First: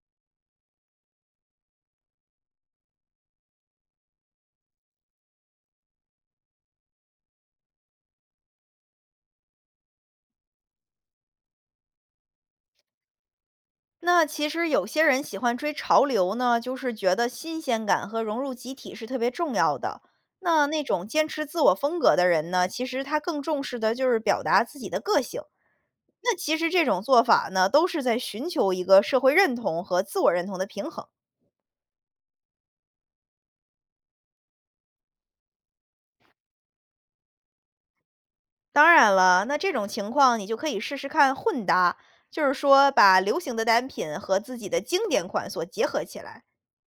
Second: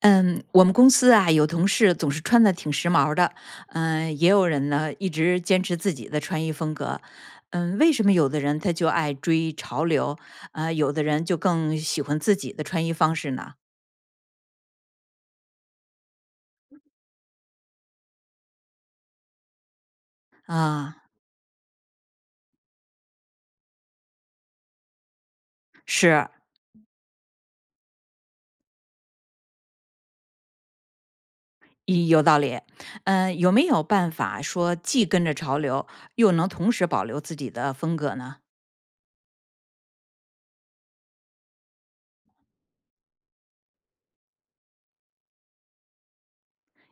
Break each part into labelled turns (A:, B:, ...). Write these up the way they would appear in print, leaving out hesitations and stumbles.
A: 嗯，我们公司啊，有同事总是穿的挺时髦的，也有人呢一直坚持自己的穿衣风格。为什么有的人他就爱追潮流，有的人就更喜欢自己的穿衣方式呢？
B: 那其实有些人喜欢追潮流呢，就是觉得新鲜感和融入集体是特别重要的。那那
A: 啊，
B: 种坚持自我风格的人呢，其实他更重视的就是表达自己的个性。
A: 是，
B: 那其实这种做法呢，都是在寻求一个社会认同和自我认同的平衡。
A: 一有道理。有没有办法说既跟着潮流，又能同时保留自己的风格呢？
B: 当然了，那这种情况你就可以试试看混搭，就是说把流行的单品和自己的经典款所结合起来。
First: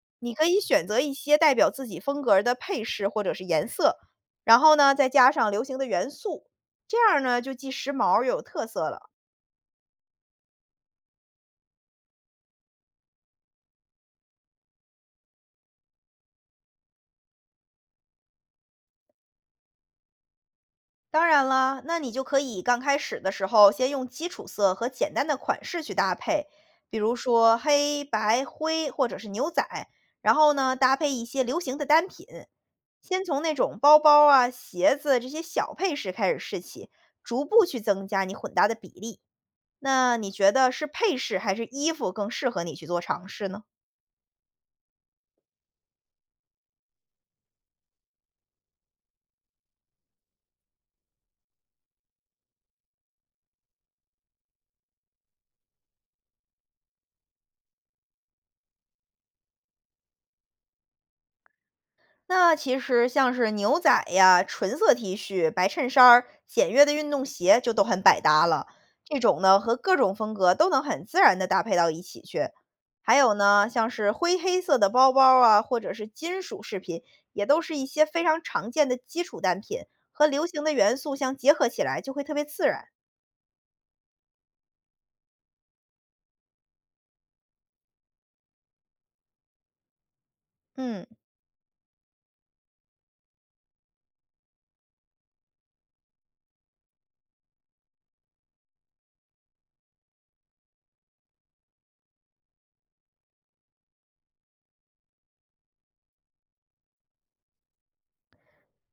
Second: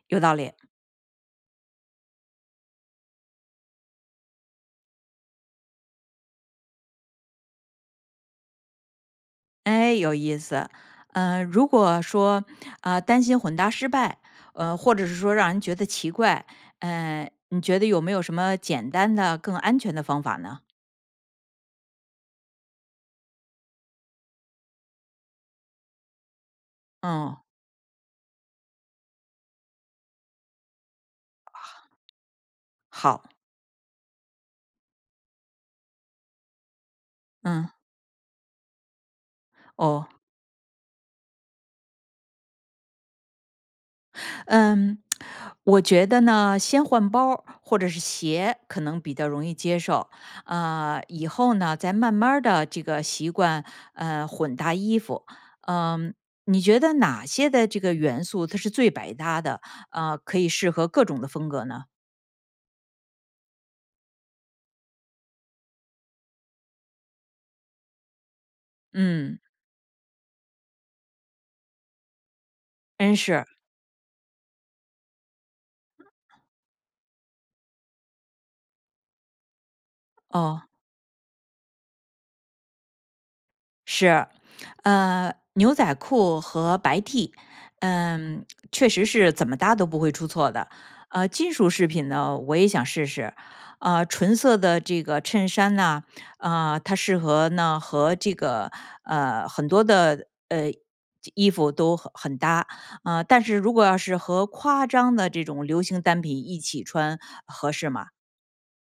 A: 有
B: 你
A: 道
B: 可
A: 理。
B: 以选择一些代表自己风格儿的配饰或者是颜色，然后呢，再加上流行的元素，这样儿呢就既时髦又有特色了。
A: 哎，有意思。如果说担心混搭失败，或者是说让人觉得奇怪，你觉得有没有什么简单的、更安全的方法呢？
B: 当然了，那你就可以刚开始的时候先用基础色和简单的款式去搭配，比如
A: 嗯，
B: 说黑白灰或者是牛仔，然后呢搭配一些流行的单品，先
A: 好，
B: 从那种包包啊、鞋子这些小配饰开始试起，逐步
A: 嗯，
B: 去增加你混搭的比例。
A: 哦。
B: 那你觉得是配饰还是衣服更适合你去做尝试呢？
A: 嗯，我觉得呢，先换包儿或者是鞋可能比较容易接受，以后呢再慢慢的这个习惯，混搭衣服，嗯、你觉得哪些的这个元素它是最百搭的？可以适合各种的风格呢？
B: 那其实像是牛仔呀、纯色 T 恤、白衬衫儿、简约的运动鞋就都很百搭了。这
A: 嗯，
B: 种呢和各种风格都能很自然的搭配到一起去。
A: 真
B: 还有
A: 是。
B: 呢，像是灰黑色的包包啊，或者是金属饰品，也都是一些非常常见的基础单品，和流
A: 哦，
B: 行的元素相结合起来就会特别自然。
A: 是，牛仔裤和白 T，嗯，确实是怎么搭都不会出错的。
B: 嗯。
A: 金属饰品呢，我也想试试。纯色的这个衬衫呢，它适合呢和这个很多的衣服都很搭。但是如果要是和夸张的这种流行单品一起穿，合适吗？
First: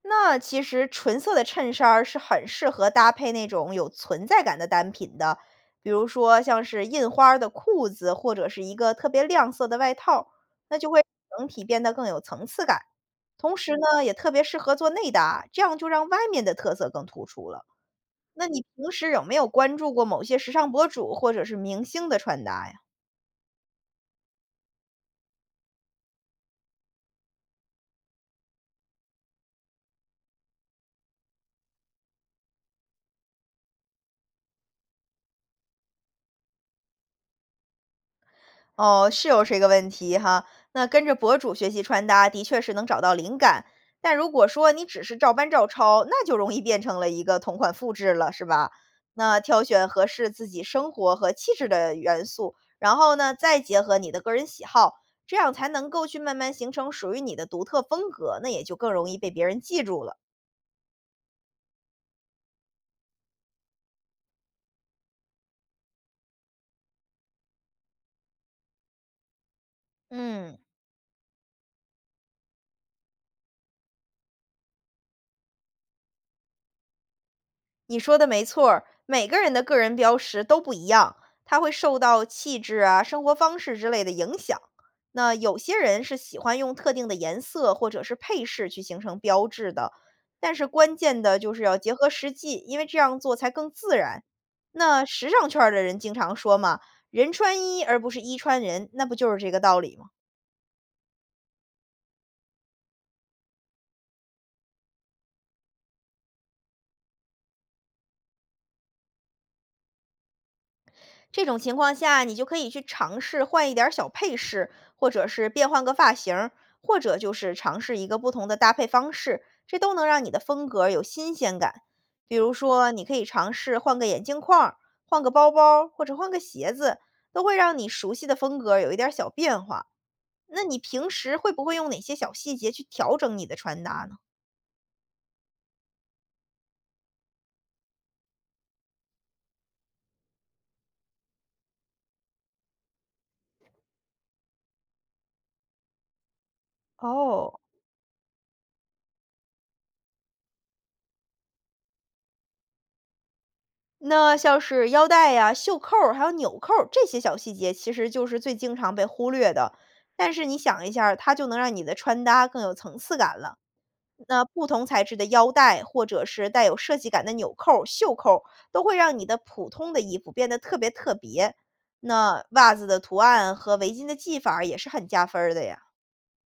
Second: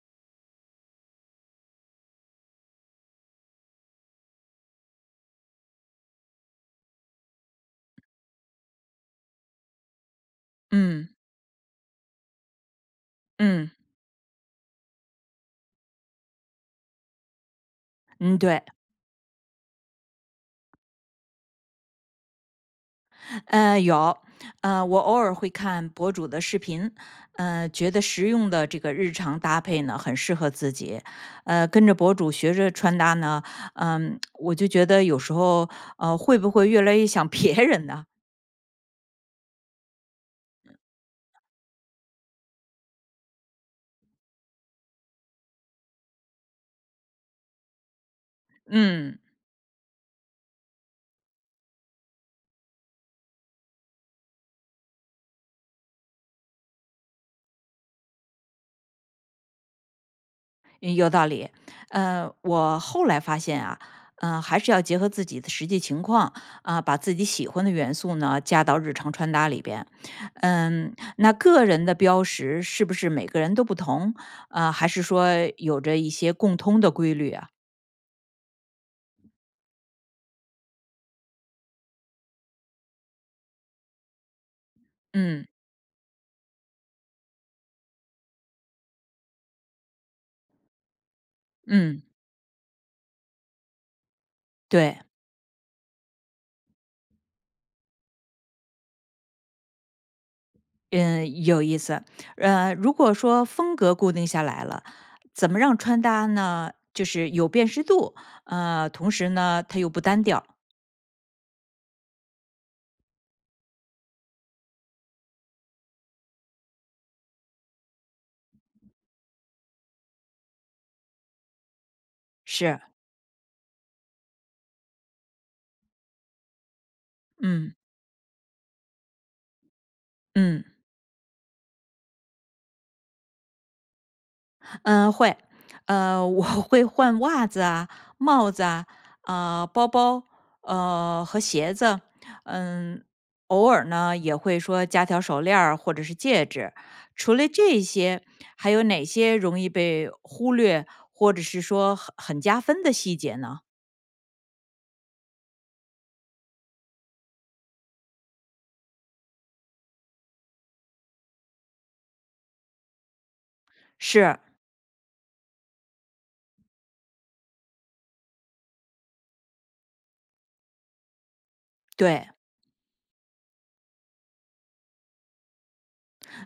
B: 那其实纯色的衬衫儿是很适合搭配那种有存在感的单品的，比如说像是印花儿的裤子，或者是一个特别亮色的外套，那就会
A: 嗯
B: 整体变得更有层次感。同
A: 嗯
B: 时呢，也特别适合做内搭，这样就让外面的特色更突出了。
A: 嗯，
B: 那
A: 对。
B: 你平时有没有关注过某些时尚博主或者是明星的穿搭呀？
A: 嗯，有，我偶尔会看博主的视频，觉得实用的这个日常搭配呢，很适合自己。跟着博主学着穿搭呢，我就觉得有时候，会不会越来越想别人呢？
B: 哦，是有这个问题哈。那跟着博主学习穿搭，的确是能找到灵感。但如果说你只是照搬照抄，那就容易变成了一个同款复制了，是吧？
A: 嗯。
B: 那挑选合适自己生活和气质的元素，然后呢，再结合你的个人喜好，这样才能够去慢慢形成属于你的独特风格，那也就更容易被别人记住了。
A: 嗯有道理。我后来发现啊，还是要结合自己的实际情况啊，把自己喜欢的元素呢加到日常穿搭里边。
B: 嗯。
A: 那个人的标识是不是每个人都不同啊？还是说有着一些共通的规律啊？
B: 你说的没错儿每个人的个人标识都不一样，他会受到气质啊、生活方式之类的影响。那
A: 嗯
B: 有些人是喜欢用特定的颜色或者是配饰去形成标志的，但是关键的就是要结
A: 嗯，
B: 合实际，因为这样做才更自然。
A: 对，
B: 那时尚圈儿的人经常说嘛，人穿衣而不是衣穿人，那不就是这个道理吗？
A: 嗯，有意思。如果说风格固定下来了，怎么让穿搭呢？就是有辨识度，同时呢，它又不单调。
B: 这种情况下，你就可以去尝试换一点儿小配饰，或者是变换个发型儿，或者就是尝试一个不同的搭配方式，这都能让你的风格有新鲜感。比如
A: 是，
B: 说，你可以尝试换个眼镜框儿换个包包儿或者换个鞋子，都会
A: 嗯。
B: 让你熟悉的风格有一点儿小变化。那
A: 嗯。
B: 你平时会不会用哪些小细节去调整你的穿搭呢？
A: 嗯，会。我 会换袜子啊、帽子啊、包包，和鞋子。嗯，偶尔呢，也会说加条手链儿或者是戒指。除了
B: 哦，
A: 这些，还有哪些容易被忽略，或者是说很加分的细节呢？
B: 那像是腰带呀、袖扣儿还有纽扣儿这些小细节，其实就是最经常被忽略的。但是你想一下儿它就能让你的穿搭更有层次感了。
A: 是，
B: 那不同材质的腰带，或者是带有设计感的纽扣儿、袖扣儿，都会让你的普通的衣服变得特别特别。
A: 对。
B: 那袜子的图案和围巾的系法儿也是很加分儿的呀。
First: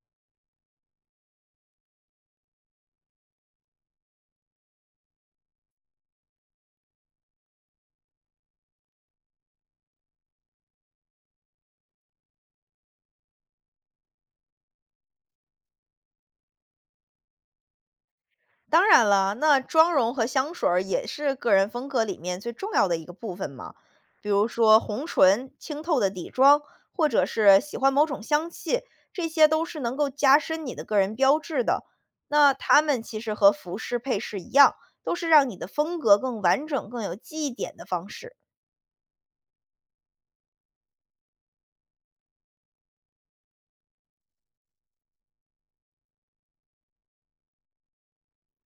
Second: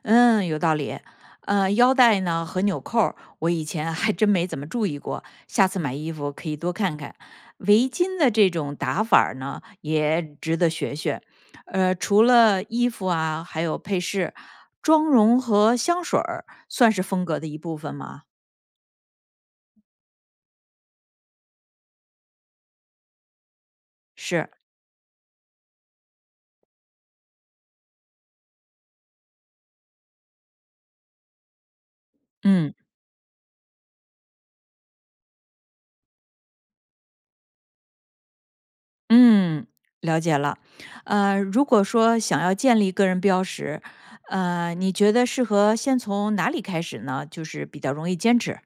A: 嗯，有道理。腰带呢和纽扣儿我以前还真没怎么注意过，下次买衣服可以多看看。围巾的这种打法儿呢，也值得学学。除了衣服啊，还有配饰、妆容和香水儿，算是风格的一部分吗？
B: 当然了，那妆容和香水儿也是个人风格里面最重要的一个部分嘛。比如
A: 是，
B: 说红唇、清透的底妆，或者是喜欢某种香气，这些都是能够加深你的个人标志的。那
A: 嗯
B: 它们其实和服饰配饰一样，都是让你的风格更完整、更有记忆点的方式。
A: 嗯，了解了。如果说想要建立个人标识，你觉得适合先从哪里开始呢？就是比较容易坚持。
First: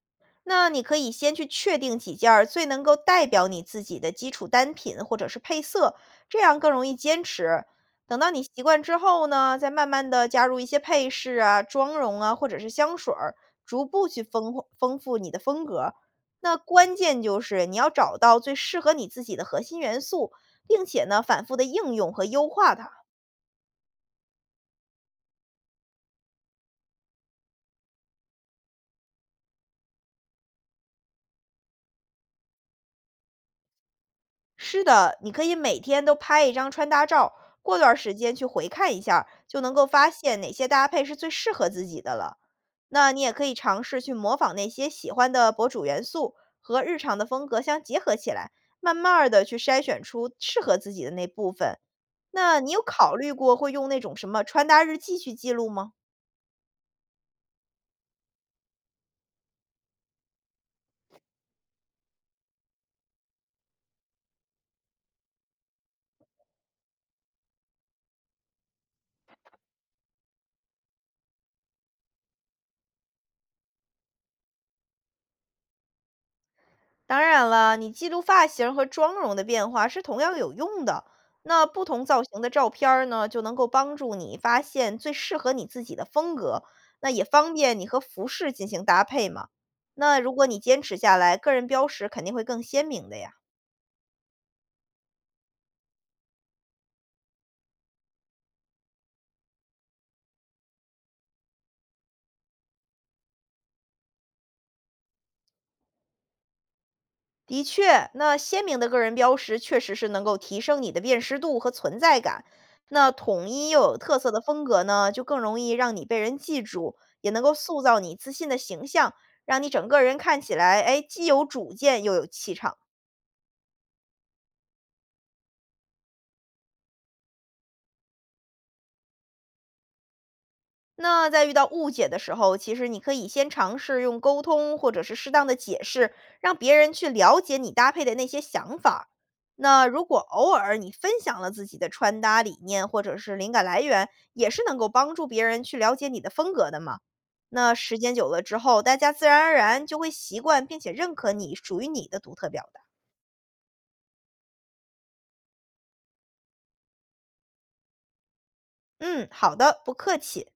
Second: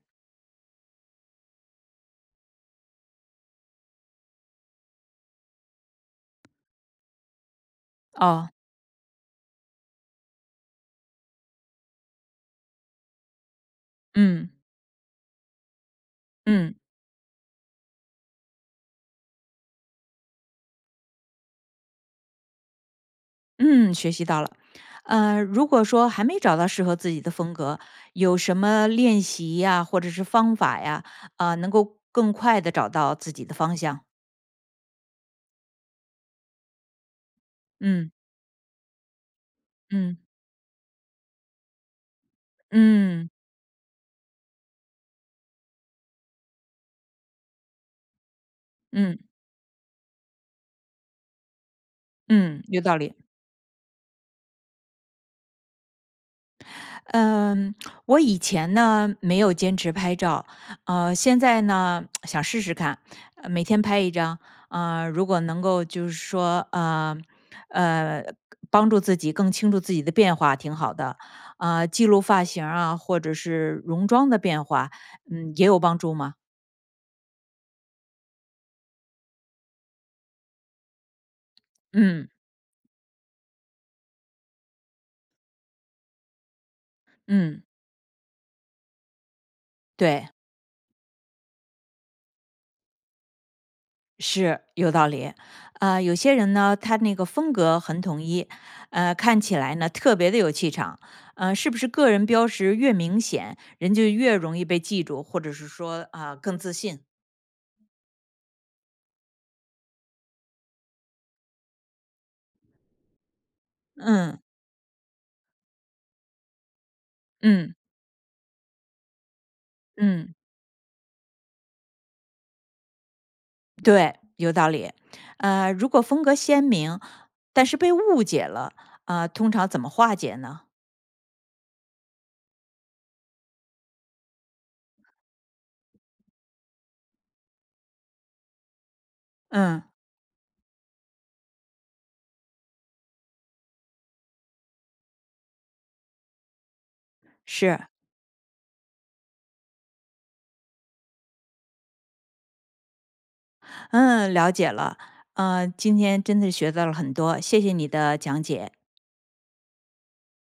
B: 那你可以先去确定几件儿最能够代表你自己的基础单品或者是配色，这样更容易坚持。等到你
A: 哦。
B: 习惯之后呢，再慢慢的加入一些配饰啊、妆容啊，或者是香水儿，逐步去
A: 嗯
B: 丰富你的风格。那
A: 嗯
B: 关键就是你要找到最适合你自己的核心元素，并且呢，反复的应用和优化它。
A: 嗯，学习到了。如果说还没找到适合自己的风格，有什么练习呀，或者是方法呀，能够更快的找到自己的方向？
B: 是的，你可以每天都拍一张穿搭照，过段儿
A: 嗯
B: 时间去回看一下儿就能够发
A: 嗯
B: 现哪些搭配是最适合自己的了。那你
A: 嗯嗯
B: 也可以尝试去模仿那些喜欢的博主元素和日常的风格相结合起来，慢
A: 嗯
B: 慢的去筛选出适合自己的那部分。那
A: 嗯，
B: 你
A: 有
B: 有
A: 道理。
B: 考虑过会用那种什么穿搭日记去记录吗？
A: 嗯，我以前呢没有坚持拍照，现在呢想试试看，每天拍一张，如果能够就是说，呃，帮助自己更清楚自己的变化，挺好的，记录发型儿啊，或者是容妆的变化，也有帮助吗？
B: 当然了，你记录发型和妆容的变化是同样有用的。那不同造
A: 嗯
B: 型的照片儿呢，就能够帮助你发现最适合你自己的风格，那也方
A: 嗯，
B: 便你和服饰进行搭配嘛。那
A: 对。
B: 如果你坚持下来，个人标识肯定会更鲜明的呀。
A: 是有道理，有些人呢，他那个风格很统一，看起来呢特别的有气场，是不是个人标识越明显，人就越容易被记住，或者是说更自信？
B: 的确，那鲜明的个人标识确实是能够提升你的辨识度和存在感。那统一又有特色
A: 嗯
B: 的风格呢，就更容易让你被人记住，也能够
A: 嗯
B: 塑造你自信的形象，让你整个人
A: 嗯，
B: 看起来，哎，既有主见又有气场。
A: 对，有道理。如果风格鲜明，但是被误解了，通常怎么化解呢？
B: 那在遇到误解的时候，其实你可以先尝试用沟通或者是适当的解释，让别人去了解你搭配的那些想法。
A: 嗯，
B: 那如果偶尔你分享了自己的穿搭理念或者是灵感来源，也是能够帮助别人去了解你的风格的嘛。那
A: 是，
B: 时间久了之后，大家自然而然就会习惯并且认可你属于你的独特表达。
A: 嗯，了解了，今天真的学到了很多，谢谢你的讲解。
B: 嗯，好的，不客气。